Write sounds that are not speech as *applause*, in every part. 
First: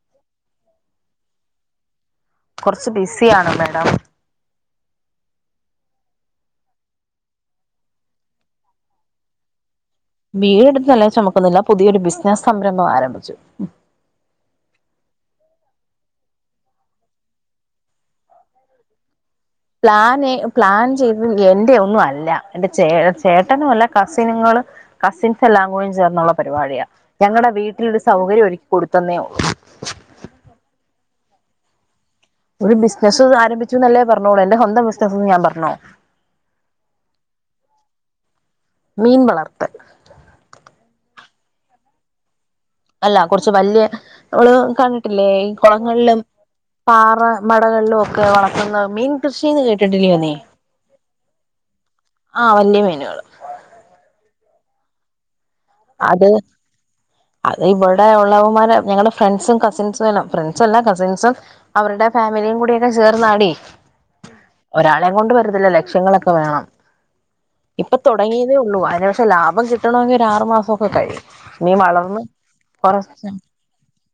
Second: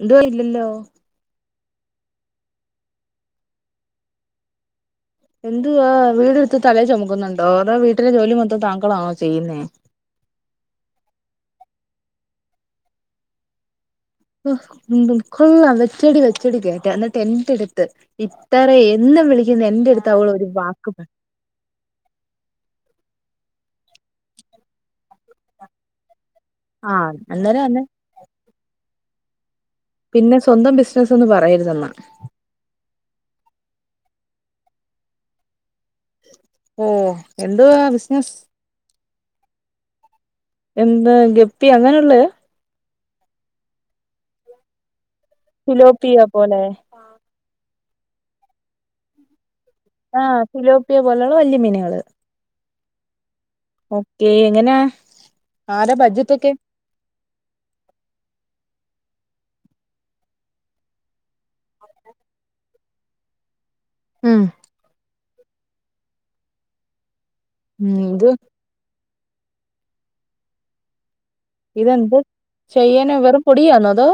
എന്തുവാ ഇല്ലല്ലോ കുറച്ച് ബിസിയാണ് മേഡം എന്തുവാ വീടെടുത്ത് തലേ ചുമക്കുന്നുണ്ടോ അതോ വീട്ടിലെ ജോലി മൊത്തം താങ്കളാണോ ചെയ്യുന്നേ വീട് എടുത്ത് തലേ ചുമക്കുന്നില്ല പുതിയൊരു ബിസിനസ് സംരംഭം ആരംഭിച്ചു കൊള്ളാം വെച്ചടി വെച്ചടി കേറ്റാണ് അന്നിട്ടെന്റെടുത്ത് ഇത്ര എന്നും വിളി പ്ലാനെ പ്ലാൻ ചെയ്ത് എന്റെയൊന്നുമല്ല എന്റെ ചേട ചേട്ടനും അല്ല കസിനുകൾ കസിൻസ് എല്ലാം കൂടി ചേർന്നുള്ള പരിപാടിയാ ആ ഞങ്ങളുടെ അന്നേരം അന്നെ വീട്ടിലൊരു സൗകര്യം ഒരുക്കി കൊടുത്ത് തന്നെയോ പിന്നെ സ്വന്തം ബിസിനസ്സ്ന്ന് പറയരുതെന്നാ ഒരു ബിസിനസ്സ് ആരംഭിച്ചു എന്നല്ലേ പറഞ്ഞോളൂ എന്റെ സ്വന്ത ബിസിനസ്ന്ന് ഞാൻ പറഞ്ഞോ? ഓ എന്ത്വാ ബിസിനസ്? മീൻ വളർത്തൽ എന്താ ഗപ്പി അങ്ങനെയള്ള? അല്ല കുറച്ച് വല്യ നമ്മള് കി ല്ലേ ഈ കുളങ്ങളിലും ഫിലോപ്പിയ പോലെ പാറ മടകളിലും ഒക്കെ വളർത്തുന്ന മീൻ കൃഷീ എന്ന് കേട്ട ആഹ് സിലോ യാ പോലുള്ള വല്യ മിനികള് ആഹ വലിയ മീനുകള് ഓക്കെ എങ്ങനാ? ആരാ അത് ബഡ്ജറ്റ് ഒക്കെ അത് ഇവിടെ ഉള്ളവമാരെ ഞങ്ങളുടെ ഫ്രണ്ട്സും കസിൻസും എല്ലാം ഫ്രണ്ട്സ അല്ല കസിൻസും അവരുടെ ഫാമിലിയും കൂടിയൊക്കെ ചേർന്നാടി. ഉം ഒരാളെയ കൊണ്ട് വരു അല്ല ലക്ഷങ്ങളൊക്കെ വേണം ഇപ്പൊ ഉം ഇത് തുടങ്ങിയതേ ഉള്ളൂ അതിന പക്ഷ ലാഭം കിട്ടണമെിൽ ഒരു ആറ് മാസം സക്കക്കായി. നീ ഇതെന്ത് വളർന്ന് ചെയ്യാന കൊറച്ച വെറും പൊടിയാന്നോ അതോ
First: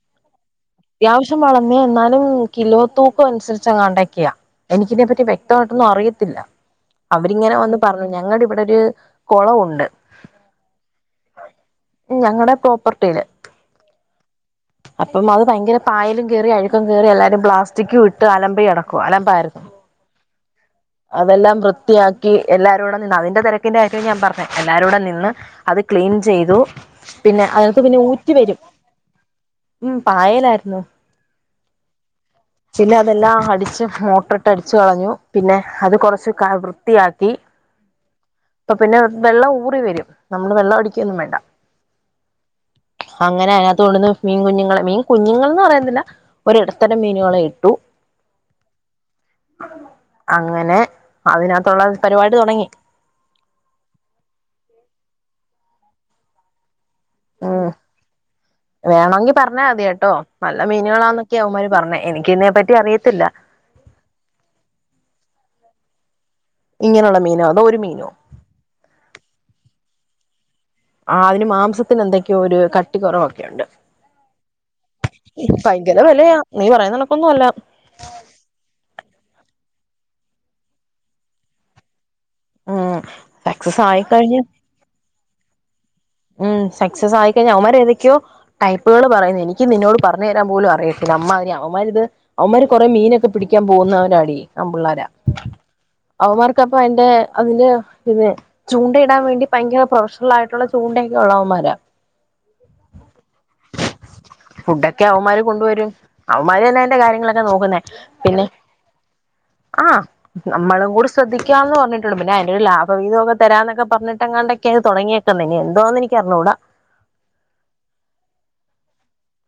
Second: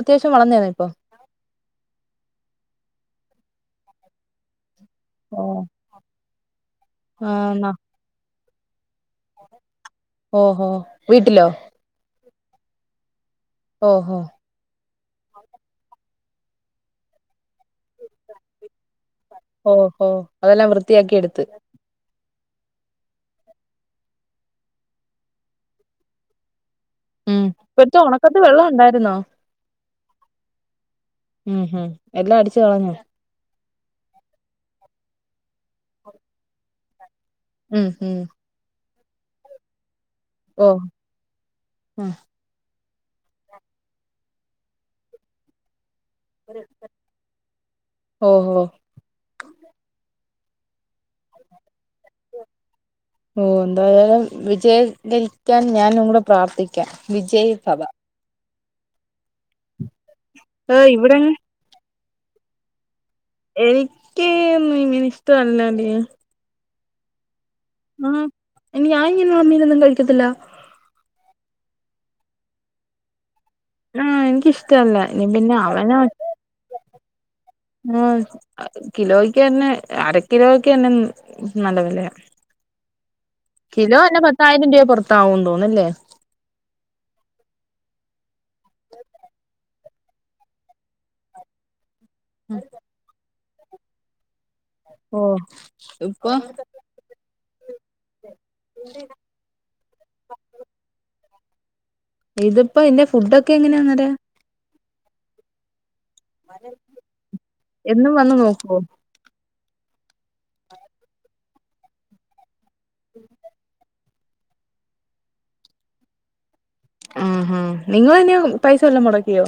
അത്യാവശ്യം വളർന്നേന്നോ ഇപ്പൊ അത്യാവശ്യം വളർന്ന എന്നാലും കിലോ തൂക്ക അനുസരിച്ച് കോണ്ടാക്ട് ചെയ്യാം. എനിക്കിനതിനെപ്പറ്റി ഓ വ്യക്തമായിട്ടൊന്നും അറിയത്തില്ല അവരിങ്ങനെ ആന്നാ വന്ന് പറഞ്ഞു ഞങ്ങളുടെ ഇവിടൊരു കുളവുണ്ട്. ഓഹോ വീട്ടിലോ? ഞങ്ങളുടെ പ്രോപ്പർട്ടിയില്. ഓഹോ അപ്പം അത് ഭയങ്കര പായലും കയറി അഴും കറില്ലാരും പ്ലാസ്റ്റിക് ഇട്ട് അലമ്പി അടക്കും അലമ്പി ഓഹോ അതെല്ലാം വൃത്തിയാക്കി എടുത്ത്. എല്ലാരൂടടെ നിന്ന് അതിന്റെ തിരക്കിന്റെ കാര്യവും ഞാൻ പറഞ്ഞ എല്ലാരുടെ നിന്ന് അത് ക്ലീൻ ചെയ്തു ഉം പിന്നെ അതിനകത്ത് ഇപത്തെ പിന്നെ ഊറ്റി ഉണക്കത്ത് വരും വെള്ളം ഉണ്ടായിരുന്നോ ഉം പായലായിരുന്നു. ഉം ഹം എല്ലാം അടിച്ചു കളഞ്ഞു. പിന്നെ അതെല്ലാം അടിച്ച് മോട്ടറിട്ട് അടിച്ചു കളഞ്ഞു. പിന്നെ അത് കുറച്ച് വൃത്തിയാക്കി. ഉം ഹം അപ്പൊ പിന്നെ വെള്ളം ഊറി വരും നമ്മള് വെള്ള അടിക്കൊന്നും വേണ്ട ഉം അങ്ങനെ അതിനകത്ത് കൊണ്ടന്ന് മീൻ കുഞ്ഞുങ്ങള്െ മീൻ കുഞ്ഞുങ്ങൾന്ന് പറയുന്നില്ല ഒരിടത്തര മീനുകളെ ഇട്ടു ഓഹോ അങ്ങനെ അതിനകത്തുള്ള പരിപാടി തുടങ്ങി ഓ എന്തായാലും വിജയ ാ ഞാനും കൂടെ പ്രാർത്ഥിക്കും വിജയ് ഭവ വേണമെങ്കി പറഞ്ഞാ മതി കേട്ട് കേട്ടോ നല്ല ഏ ഇവിടെ മീനുകളാന്നൊക്കെ അവമാര് പറഞ്ഞ എനിക്ക് ഇ തിനെ പറ്റി അറിയത്തില്ല എനക്ക് ഇങ്ങെ ഇഷ്ട അല്ലഡി ഇങ്ങനെയുള്ള മീനാോ ആഹ ഇനി ഞൻ ഇങ്ങനെയുള്ള മീനൊന്നും കഴിക്കത്തില്ല ആ അതിന് മാംസത്തിന് എന്തൊക്കെയോ ഒരു കട്ടി കുറവാ ആഹ എനിക്കിഷ്ടല്ല ഇനി പിന്നെ അവന ഭയങ്കര വിലയാ നീ പറയുന്ന കണക്കൊന്നും അല്ല ആ കിലോയ്ക്ക്തന്നെ അരക്കിലോക്ക തന്നെ നല്ല വിലയാണ് ആ കിലോ അല്ല പത്തായിരം രൂപ പുറത്ത ആ ഒണ്ടുന്നില്ലേ ഉം സക്സസ് ആയിക്കഴിഞ്ഞ അവന്മാര് ഏതൊക്കെയോ ടൈപ്പുകൾ പറയുന്നു എനിക്ക് നിന്നോട് പറഞ്ഞു തരാൻ പോലും അറിയത്തില്ല അമ്മാതിരി അവമ്മാരിത് അവമാര് കൊറെേ മീനൊക്കെ പിടിക്കാൻ പോകുന്നവരാടി ന പിള്ളോര ഓ ഇപ്പൊ അവന്മാർക്കപ്പ അതിന്റെ അതിന് പിന്നെ ചൂണ്ടയിടാൻ വേണ്ടി ഭയങ്കര പ്രൊഫഷണൽ ആയിട്ടുള്ള ചൂണ്ടക്കെ ഉള്ളാവൻ മാരാ ഇതിപ്പോ ഇന്റെ ഫുഡ ഒക്കെ എങ്ങനെയാ അന്നര ഒ അവന്മാര് കൊണ്ടുവരും അവമാര് തന്നെ അതിന്റെ കാര്യങ്ങളൊക്കെ നോക്കുന്നേ എന്നും വന്ന് പിന്നെ നോക്കുവോ ആഹ്മ്നമ്മളും കൂടി ശ്രദ്ധിക്കാം എന്ന് പറഞ്ഞിട്ടുണ്ട് പിന്നെ അതിന്റെറെ ഒരു ലാഭവീതമൊക്കെ തരാന്നൊക്കെ പറഞ്ഞിട്ട്ങ്ങാണ്ടൊക്കെ അത് തുടങ്ങിയേക്കന്നെ. എന്തോന്ന് എനിക്ക് അറിഞ്ഞുടാ ആ ഹ നിങ്ങ തന്നെയോ പൈസ വല്ലാം മുടക്കിയോ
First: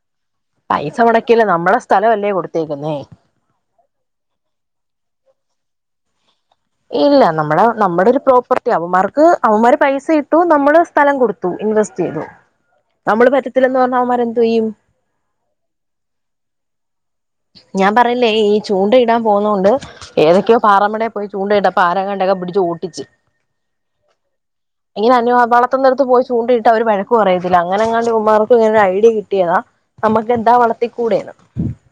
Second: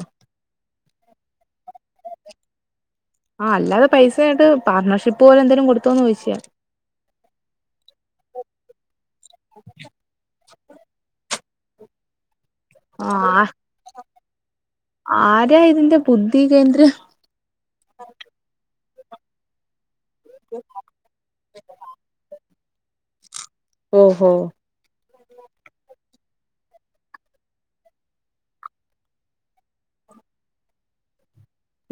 പൈസ മുടക്കില്ല നമ്മ നമ്മള സ്ഥലംല്ലേ കൊടുത്തേക്കുന്നേ പാട്ണർഷിപ്പ് പോലെന്തങ്കുംടുത്തോന്ന് ചോയിച്ച ഇല്ല നമ്മുടെ നമ്മുടെ ഒരു പ്രോപ്പർട്ടി അവ മാർ അവന്മാരെ പൈസ ഇ നമ്മള് സ്ഥലം കൊടുത്തു ഇൻവെസ്റ്റ് ചെയ്തു ആ നമ്മള് പറ്റത്തില്ലെന്ന് പറഞ്ഞാ അവന്മാരെന്തു ചെയ്യും ആ ആരാ ഇതിന്റെ ബുദ്ധി കേന്ദ്രം ഞാൻ പറയിലേ ഈ ചൂണ്ടയിടാൻ പോന്ന കൊണ്ട് ഏതൊക്കയോ പാറമടയ പോയി ചൂണ്ടട്ടപ്പോ ആരങ്ങണ്ടൊ പിടിച്ച് ട്ടിച്ചി ഓഹ ഇങ്ങനെ അ വളർത്ത നിരത്ത് പോയി ചൂണ്ട ഇട്ട് അവര് വഴക്ക് പറയത്തില്ല അങ്ങനെ അങ്ങാണ്ട് ഇവൻമ്മമാർക്ക് ഇങ്ങനെ ഐഡിയ കിട്ടിയതാ നമ്മുക്ക് എന്താ വളർത്തിക്കൂടെന്ന്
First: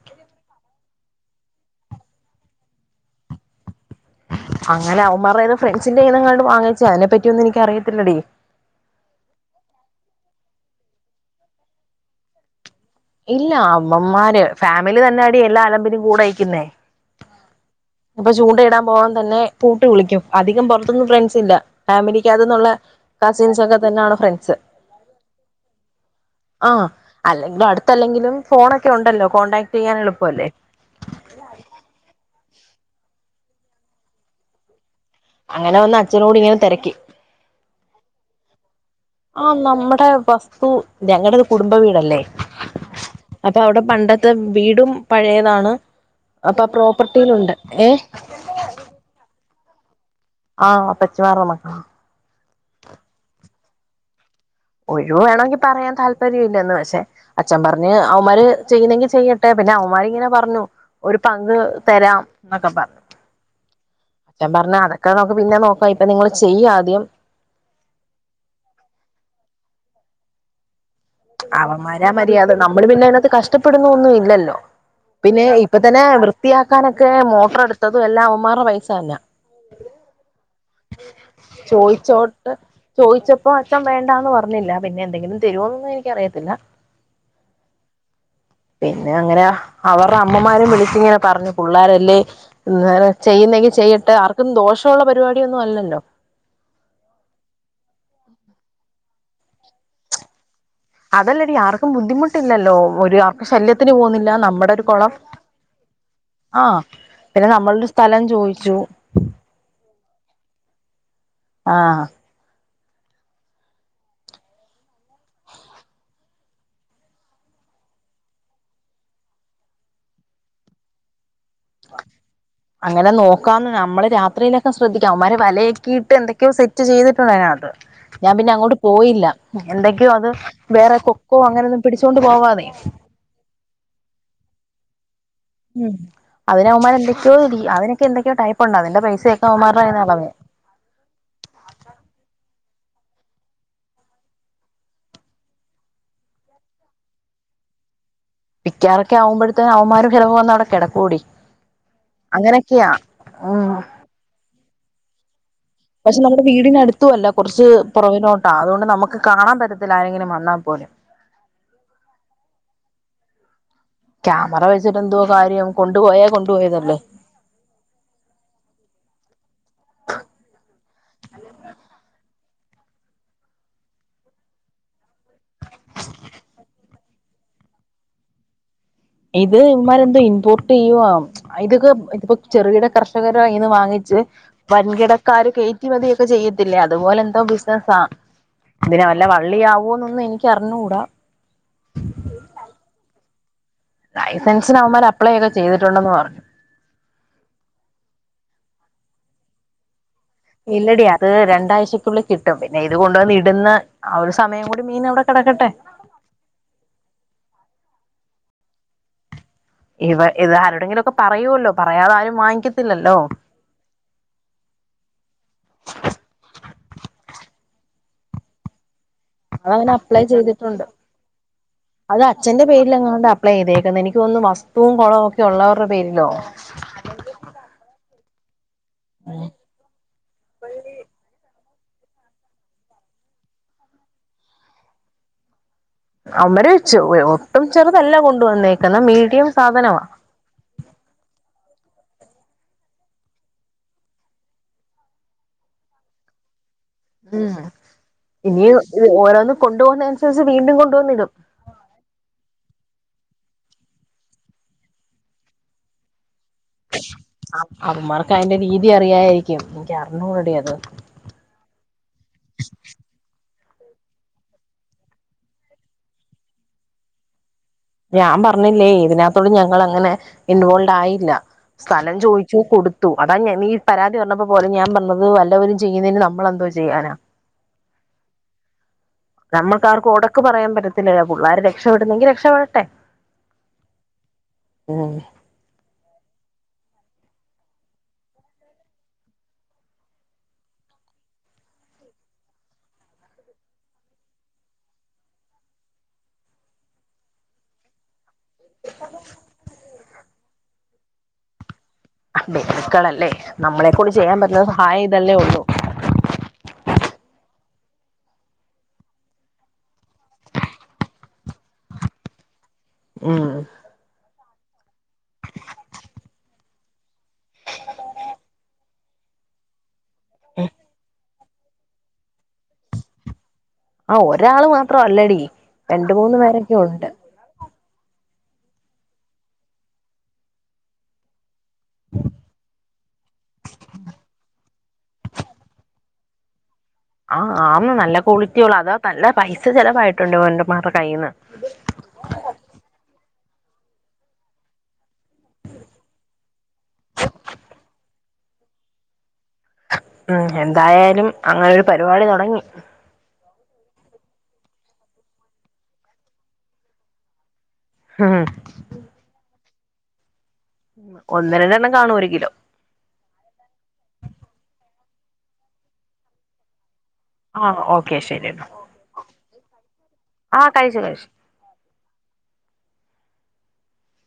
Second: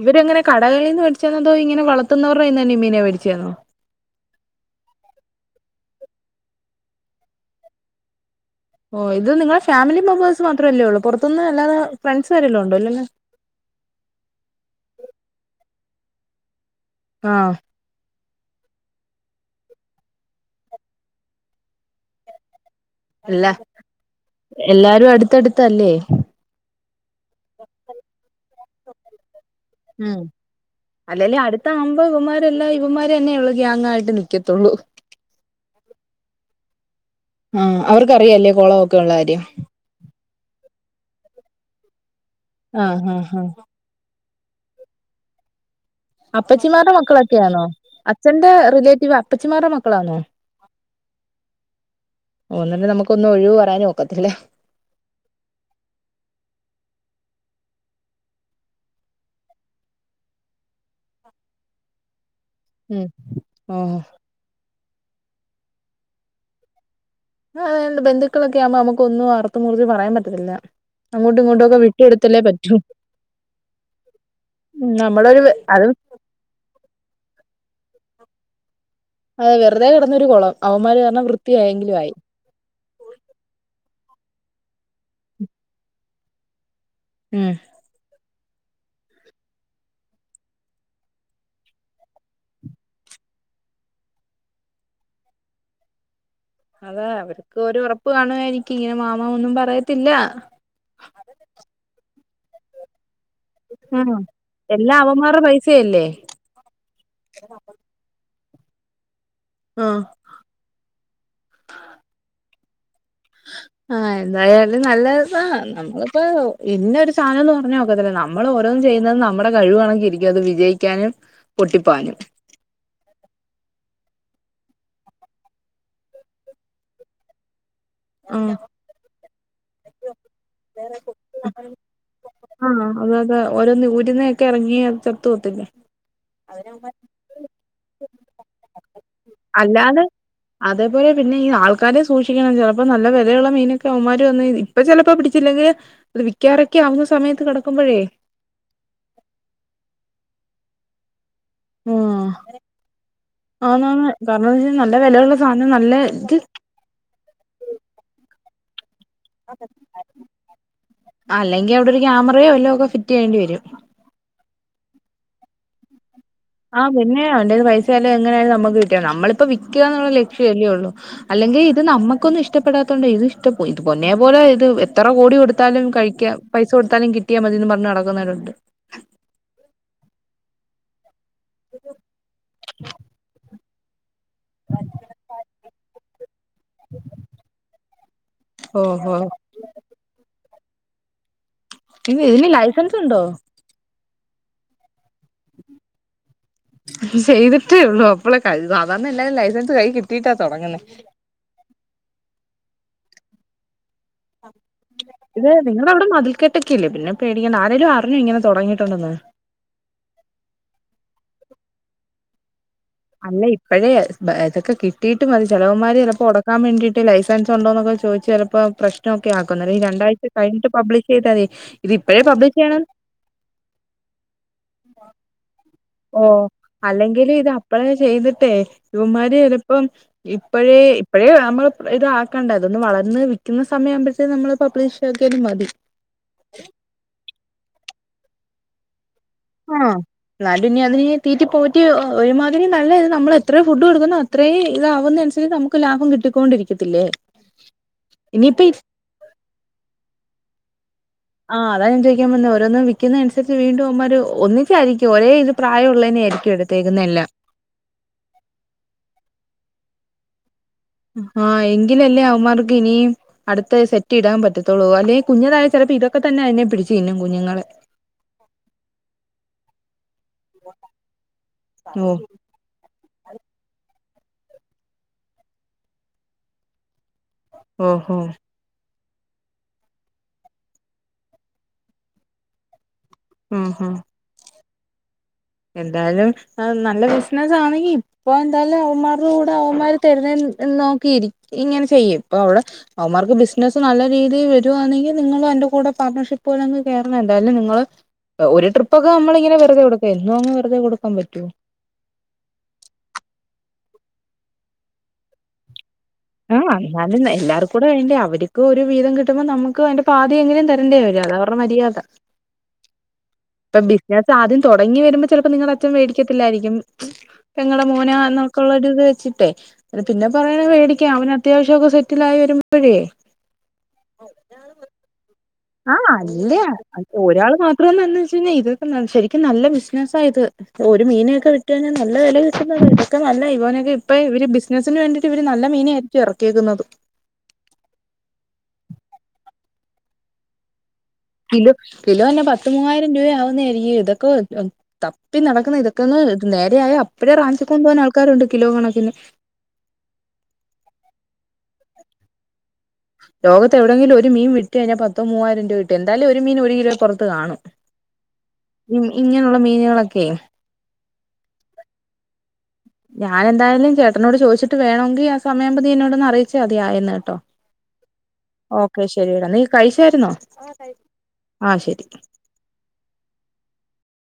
ഇവരെങ്ങനെ കടകളിൽ നിന്ന് മേടിച്ച തന്നോതോ ഇങ്ങനെ വളർത്തുന്നവരുടെ തന്നെ മീനെ മേടിച്ചന്നോ അങ്ങനെ അവന്മാർേത് ഫ്രണ്ട്സിന്റെ നങ്ങാണ്ട് വാങ്ങിച്ചേ അതിനെ പറ്റിയൊന്നും എനക്ക് അറിയത്തില്ലടി ഓ ഇത് നിങ്ങള ഫാമിലി മെമ്പേഴ്സ് മാത്രമല്ലേ ഉള്ളൂ പുറത്തുന്ന്ല്ലാെ ഫ്രണ്ട്സ് വരെല്ലാം ഉണ്ടോ അ ഇല്ല അമ്മമാര് ഫാമിലി തന്നെ അടി എല്ലാ ആലമ്പി കൂടയിക്കുന്നെ ആ ഇപ്പൊ ചൂണ്ടയിടാൻ പോവാൻ തന്നെ പൂട്ട് കുളിക്കും അധികം പുറത്തൊന്നും ഫ്രണ്ട്സ് ഇല്ല ഫാമിലിക്ക് അതന്നുള്ള എല്ലാ കസിൻസ് ഒക്കെ തന്നെയണ ഫ്രണ്ട്സ് എല്ലാരും അടുത്തടുത്തല്ലേ ആ അല്ലെങ്കിലും അടു എങ്കിലും ഫോണൊക്കെ ഉണ്ടല്ലോ കോടാക്ട് ചെയ്യാൻ ഉം എളുപ്പല്ലേ മാരെല്ലാം ഇവന്മാര്ന്നെയ ഉള്ള ഗ്യാങ്ങായിട്ട് നൽിക്കത്തുള്ളൂ അങ്ങനെ വന്ന് അച്ഛനോട് ഇങ്ങനെ തിരക്കി ആ അവർക്കറിയല്ലേ കുളമൊക്കെ ഉള്ള കാര്യം ഇ ഞങ്ങളുടെത് കുടുംബ വീടല്ലേ ആഹ് ഹഹ് ഹഹ് ഇത്തെ വീടും പഴയതാണ് അപ്പൊ അപ്പച്ചിമാരുടെ പ്രോപ്പർട്ടിയിലുണ്ട് മക്കളൊക്കെയാണോ ഏഹ് അച്ഛന്റെ റിലേറ്റീവ് അപ്പച്ചിമാരുടെ മക്കൾ മക്കളണോ ആഹ പച്ചിമാറ മക്ക *unintelligible* നോക്കത്തില്ലേ ഒഴിവ വേണമെങ്കി പറയാൻ താല്പര്യം ഇല്ലന്ന് പക്ഷെ അച്ഛൻ പറഞ്ഞ് അവന്മാര് ചെയ്യുന്നെങ്കി ചെയ്യട്ടെ പിന്നെ അവന്മാരിങ്ങനെ പറഞ്ഞു ഒരു പങ്ക് തരാം എന്നൊക്കെ പറഞ്ഞു ഉം ഓഹ് അച്ചൻ പറഞ്ഞ അത കാരണം നക്കക്ക് പിന്നെ നോക്കാം ഇപ്പൊ നിങ്ങള്ൾ ചെയ്യ ആദ്യം ആ ബന്ധുക്കളൊക്കെ ആുമ്പ നമു ഒന്നും അറ ഒും കുറിച്ച് പറയാൻ പറ്റത്തില്ല അങ്ങോട്ടും ഇങ്ങോട്ടും ഒക്കെ അവന്മാരാ വിട്ടുകൊടുത്തല്ലേ മര്യാദ പറ്റൂ നമ്മള് പിന്നെ അതിനകത്ത് കഷ്ടപ്പെടുന്ന ഒന്നും ഇല്ലല്ലോ ഉം നമ്മളൊരു പിന്നെ ഇപ്പ അതും തന്നെ വൃത്തിയാക്കാനൊക്കെ മോട്ടർ എടുത്തതും എല്ലാം അവന്മാർ പായി *unintelligible* അതെ വെറുതെ കിടന്നൊരു കുളം അവമാര് കാരണം വൃത്തി ആയെങ്കിലും ആയി ചോയിച്ചോട്ട് ില്ല പിന്നെ എന്തെങ്കിലും തരുമോ എക്ക് അറിയത്തില്ല ഉം പിന്നെ അങ്ങനെ അവരുടെ അമ്മമാരും വിളിച്ച ഇങ്ങനെ പറഞ്ഞു പിള്ളോരല്ലേ എന്ത ചെയ്യുന്നെങ്കി ചെയ്യട്ടെ ആർക്കും ദോഷമുള്ള പരിപാടിയൊന്നും അല്ലല്ലോ അതാ അവർക്ക് ഒരു ഉറപ്പ് കാണു എനിക്ക് ഇങ്ങനെ മാമാ ഒന്നും പറയത്തില്ല അതല്ലരു ആർക്കും ബുദ്ധിമുട്ടില്ലല്ലോ ഒരു ശല്യത്തിന് ഉം പോകുന്നില്ല നമ്മുടെ ഒരു എല്ലാം കുളം അവന്മാരുടെ പൈസയല്ലേ ആഹ പിന്നെ നമ്മളൊരു സ്ഥലം ചോയിിച്ചു ജൂ ആ ആ ആ എന്തായാലും നല്ലതാ നമ്മളിപ്പോ ഇന്ന ഒരു സാനോന്ന് പറഞ്ഞ ഒക്കത്തില്ല നമ്മള് ഓരോന്ന് ചെയ്യുന്നത് നമ്മുടെ കഴുവോണക്കിരിക്കും അത് വിജയിക്കാനും പൊട്ടിപ്പാനും അങ്ങനെ നോക്കാന്ന് നമ്മള് രാത്രിയില് ശ്രദ്ധിക്കാം അവംമാര് വലയെക്കെ ഇട്ട് എന്തൊക്കെയോ സെറ്റ് ചെയ്തിട്ടുളളയാണ് ഞാൻ പിന്നെ ആഹ് അങ്ങോട്ട് പോയില്ല എന്തൊക്കയോ അത് വേറെ കൊക്കോ അങ്ങനെന്നും ആന്നോ അതെ അതെ ഓരോന്ന് ഊരുന്നയക്കെ ഇറങ്ങിയാ ഉം അതിന് അവന്മാര് എന്തൊക്കെയോ തീ അതിന് അതൊക്കെ എന്തൊക്കെയോ ടൈപ്പ് ഉണ്ട് അതിന്റെ പൈസ് അല്ലാതെ അതെപോലെ പിന്നെ ഈ ആൾക്കാരെ സൂക്ഷിക്കണം ചില അപ്പൊ നല്ല വിലയുള്ള മീനൊക്കെ അവന്മാര് വന്ന് ഇപ്പ ചിലപ്പ പിടിച്ചില്ലെങ്കില് അത് വിക്കാറൊക്കെ ആവുന്ന സമയത്ത് കിടക്കുമ്പോഴേ വിക്കാറൊക്കെ ആവുമ്പഴ്ത്തേന് അവന്മാര് ചിലപ്പ വന്ന് അവിടെ കിടക്കുവെടി ഉം ഉം ആന്ന് ആന്ന് കാരണോന്ന് വെച്ച് നല്ല വിലയൊളള പക്ഷെ നമ്മുടെ വീടിനടുത്തും അല്ല കുറച്ച് പുറവിലോട്ടാ ആ അതുകൊണ്ട് നമുക്ക് കാണാൻ പറ്റത്തില്ല ആരെങ്കിലും വന്നാൽ പോലും അല്ലെങ്കി അവിടെ ഒരു ക്യാമറയോ വല്ലോ ഒക്കെ ഫിറ്റ് ചെയ്യേണ്ടി വരും ക്യാമറ വെച്ചിട്ട് എന്തുവാ കാര്യം കൊണ്ടു പോയാ ആ പിന്നെ അവന്റേന്ന് പൈസയാലും എങ്ങനാലും നമുക്ക് കിട്ടിയ നമ്മളിപ്പോ വിക്കുക എന്നുള്ള ലക്ഷ്യ അല്ലേ ഉള്ളൂ അല്ലെങ്കി ഇത് നമുക്കൊന്നും ഇഷ്ട ഇഷ്ടപ്പെടാത്തോണ്ടാ ഇത് ഇഷ്ട പൊന്നെ പോലെ ഇത് എത്ര കോടി കൊടുത്താലും കഴിക്കാ പൈസ കൊടുത്താലും കിട്ടിയാ മതീന്നും പറഞ്ഞ് നടക്കുന്നവരുണ്ട് ടീയും ആവും ഇതൊക്കെ ഇപ്പൊ ചെറുകിട കർഷകരുടെ കൈയ്യിന്ന് വാങ്ങ് അത് വെച്ച് വൻകിടക്കാര് കയറ്റ് മതി ത്ത ചെയ്യത്തില്ലേ അതുപോലെന്തോ ബിസ്സിനസാ ഇതിന് ഓഹോ വല്ല വള്ളിയാവുവോന്നൊന്നും എനിക്ക് എനിക്കറിഞ്ഞൂടാ പിന്നെ ഇതിന് ലൈസൻസ് ഇണ്ടോ ലൈസൻസിന് അവന്മാര് അപ്ലൈ ഒക്കെ ചെയ്തിട്ടുണ്ടെന്ന് പറഞ്ഞു ചെയ്തിട്ടേ ഉള്ളൂ അപ്പോളെ കഴു അതാന്ന എല്ലാവരും ലൈസൻസ് കയ്യിൽ കിട്ടി ഇല്ലടി അത് രണ്ടാഴ്ചക്കുള്ളിൽ കിട്ടും പിന്നെ അതുകൊണ്ടൊന്ന് ഇടുന്ന ആ ഒരു സമയം കൂടി മീൻ അവിടെ ഇത് കിടക്കട്ടെ നിങ്ങവിടെ മതിൽക്കെട്ടൊക്കെല്ലേ പിന്നെ പേടിക്കണ്ട ആരേലും പറഞ്ഞ ഇങ്ങനെ തുടങ്ങിയിട്ടുണ്ടന്ന് ഇവ ഇത് ആരോടെങ്കിലുമൊക്കെ പറയുമല്ലോ പറയാതെ ആരും വാങ്ങിക്കി അല്ല ഇപ്പോഴേ ഇതൊക്കെ കിട്ടിയിട്ട് മതി ചെലവുമാര് ചിലപ്പോൾ ഉടക്കാൻ വേണ്ടിട്ട് ലൈസൻസ് ഉണ്ടോന്നൊക്കെ ചോദിച്ച ചിലപ്പോ പ്രശ്ന അത്ങ്ങനെ അപ്ലൈ ചെയ്തിട്ടുണ്ട് ചെയ്താൽ മതി ഇത് അത് ഇപ്പഴേ പബ്ലിഷ് അച്ഛന്റെ ചെയ്യണം പേരില അങ്ങണ്ട അപ്ലൈ ചെയ്തേക്കുന്നത് എനിക്ക് തന്നുന്നു വസ്തുവും കുളവും ഒക്കെ ഉള്ളവർ ഓ അല്ലെങ്കിൽ ഇത് അപ്പഴേ ചെയ്തിട്ട് ട്ട ഇവമാര് ചിലപ്പം ഇപ്പഴേ ഇപ്പഴേ നമ്മള ഇത് ആക്കണ്ടേതൊന്ന് വളർന്ന് വിൽക്കുന്ന സമയം ആവുന്നപഴത്തേ നമ്മള് പബ്ലിഷ് ആക്കിയാലും മതി അമര വെച്ചു ഒട്ടും ചെറ എല്ലാം കൊണ്ട വന്നേക്കുന്നെ ആഹ് എന്നാലും അതിനെ തീറ്റി പോറ്റ മാറ്റി ഒരുമാതിരി നല്ല ഇത് നമ്മൾ എത്ര ഫുഡ് കൊടുക്കുന്ന അത്രയും ഇതാവുന്നതിനനസരിച്ച് നമുക്ക് ലാഭം കിട്ടിക്കൊണ്ടിരിക്കും ഉം ഇനിയും ഓരോന്ന് കൊണ്ടു പോവുന്ന *unintelligible* വീണ്ടും കൊണ്ടുവന്നിടും ആഹ്താൻ ചോദിക്കൻേ ഓരോ ക്കുന്നനുസരിച്ച് വീണ്ടും അമ്മമാര് ഒന്നിച്ചായിരിക്കും ഒരേ ഇത് പ്രായമുള്ളള്ളതിനെ ആയിരിക്കും എടുത്തേ അവൻമാർക്ക് അതിന്റെ രീതി അറിയായിരിക്കും എനിക്ക് അറിഞ്ഞൂടടി അത് ആഹ് എങ്കിലല്ലേ അവന്മാർക്ക് ഇനിയും അടുത്ത സെറ്റ് ഇടാൻ പത്തുള്ളൂ അല്ലെങ്ക കുഞ്ഞതായ ചിലപ്പോൾ ഇതൊക്കെ തന്നെ അതിനെ പിടിച്ചു ഇന്നും കുഞ്ഞുങ്ങളെ ഞാൻ പറഞ്ഞില്ലേ ഇതിനകത്തോളും ഞങ്ങൾ അങ്ങനെ ഇൻവോൾഡ് ആയില്ല സ്ഥലം ഓഹ് ചോയിച്ചു കൊടുത്തു അതാ ഞാൻ പരാതി പറഞ്ഞപ്പോ പോലെ ഞാൻ പറഞ്ഞത് വല്ലവരും ചെയ്യുന്നതിന് നമ്മളെന്തോ ചെയ്യാനാ ഓ ഹോ നമ്മുക്കാർക്കും ഉടക്ക് പറയാൻ പറ്റത്തില്ലല്ല പിള്ളോര് രക്ഷപ്പെടുന്നെങ്കി രക്ഷപ്പെടട്ടെ ഉം ഉം ഓ എന്തായാലും നല്ല ബിസിനസ് ആണെങ്കിൽ ഇപ്പൊ എന്തായാലും അവന്മാരുടെ കൂടെ അവന്മാര് തരുന്ന നോക്കിയിരിക്ക ഇങ്ങനെ ചെയ്യും ഇപ്പൊ അവിടെ അവന്മാർക്ക് ബിസിനസ് നല്ല രീതിയിൽ വരുുകവാണെങ്കിൽ നിങ്ങും എന്റെ കൂടെ പാർട്ണർഷിപ്പ് പോലെ അങ്ങ് കേയറണം എന്തായാലും നിങ്ങള് ഒരു ട്രിപ്പൊക്ക നമ്മള ഇങ്ങെനെ വെറു വിടു ഇോങ് വെറുതെ കൊടുക്കാൻ പറ്റുവോ ബധുക്കളല്ലേ നമ്മളെക്കൂടി ചെയ്യാൻ പറ്റുന്ന സഹായം ഇതല്ലേ ഉള്ളൂ ആഹ എന്നാലും എല്ലാവർും കൂടെ വണ്ടേ അവർക്ക് ഒരു വീതം കിട്ടുമ്പോ നമുക്ക് അതിന്റെ പാതി എങ്കിലും തരേണ്ടേ വര അത അവരുടെ മര്യാദ ആഹ ഇപ്പൊ ബിസിനസ് ആദ്യം തുടങ്ങി വരുമ്പോ ചിലപ്പോ നിങ്ങളുടെ അച്ഛൻ മേടിക്കത്തില്ലായിരിക്കും പെങ്ങളടെ മോനെ എന്നൊക്കെള്ളരി ഇത് വെച്ചിട്ടേ അ പിന്നെ പറയണ മേടിക്കാം അവന് അത്യാവശ്യം ഒക്കെ സെറ്റില ആായി വരുമ്പോഴേ ആ ഒരാള് മാത്രം അല്ലടി ആഹ രണ്ട് മൂന്ന് അല്ല പേരൊക്കെ ഉണ്ട് ഒരാള് മാത്രംന്ന ന്ന് വെച്ച് കഴിഞ്ഞാൽ ഇതൊക്കെ ശരിക്കും നല്ല ബിസിനസ്സ ആത് ഒരു മീനൊക്കെ വിട്ടുഴിാൽ നല്ല വില കിട്ടുന്നത്ൊക്കെ നല്ല ഇവനൊക്കെ ഇപ്പൊ ഇവര് ബിസിനസ്സിന് വേണ്ടിട്ട ഇവര് നല്ല മീനായിയിച്ച ഇറക്കിയേക്കുന്നത് ആഹ് ആ നല്ല ക്വാളിറ്റി ഉള്ളൂ അതാ നല്ല പൈസ ചെിലവായിട്ടുണ്ട് കിലോ കിലോ തന്നെ പത്ത് മൂവായിരം രൂപയാവും ഇതൊക്കെ തപ്പി നടക്കുന്ന ഇതൊക്കെ ഒന്ന് നേരെയായ അപ്പഴേ റാണിച്ചിക്ക കൊണ്ടണ്ട് പോവാൻ ആൾക്കാരുണ്ട് കിലോ കണക്കിന് ഉം എന്തായാലും അങ്ങനെ ഒരു പരിപാടി തുടങ്ങി ലോകത്ത് എവിടെയെങ്കിലും ഒരു മീൻ വിട്ടു കഴിഞ്ഞാൽ പത്തോ മൂവായിരം രൂപ കട്ട എന്തായാലും ഒരു മീൻ ഒരു കിലോ പുറത്ത് കാണും ഉം ഇ ഇങ്ങ മീനുകളൊക്കെ ഉ ഒന്ന രണ്ട എണ്ണം കാണും ഒരു കിലോ ഞാൻ എന്തായാലും ചേട്ടനോട് ചോദിച്ചിട്ട് വേണമെങ്കിൽ ആ സമയ്പ നീ എന്നോട ഒന്ന് അറിയിച്ച മതിയേ കേട്ടോ ആ ഓക്കെ ശരിയെന്നാ ഓക്കെ ശരിടാ നീ കഴിച്ചായിുന്നോ ആ കഴിച്ചു കഴിച്ചു ആ ശരി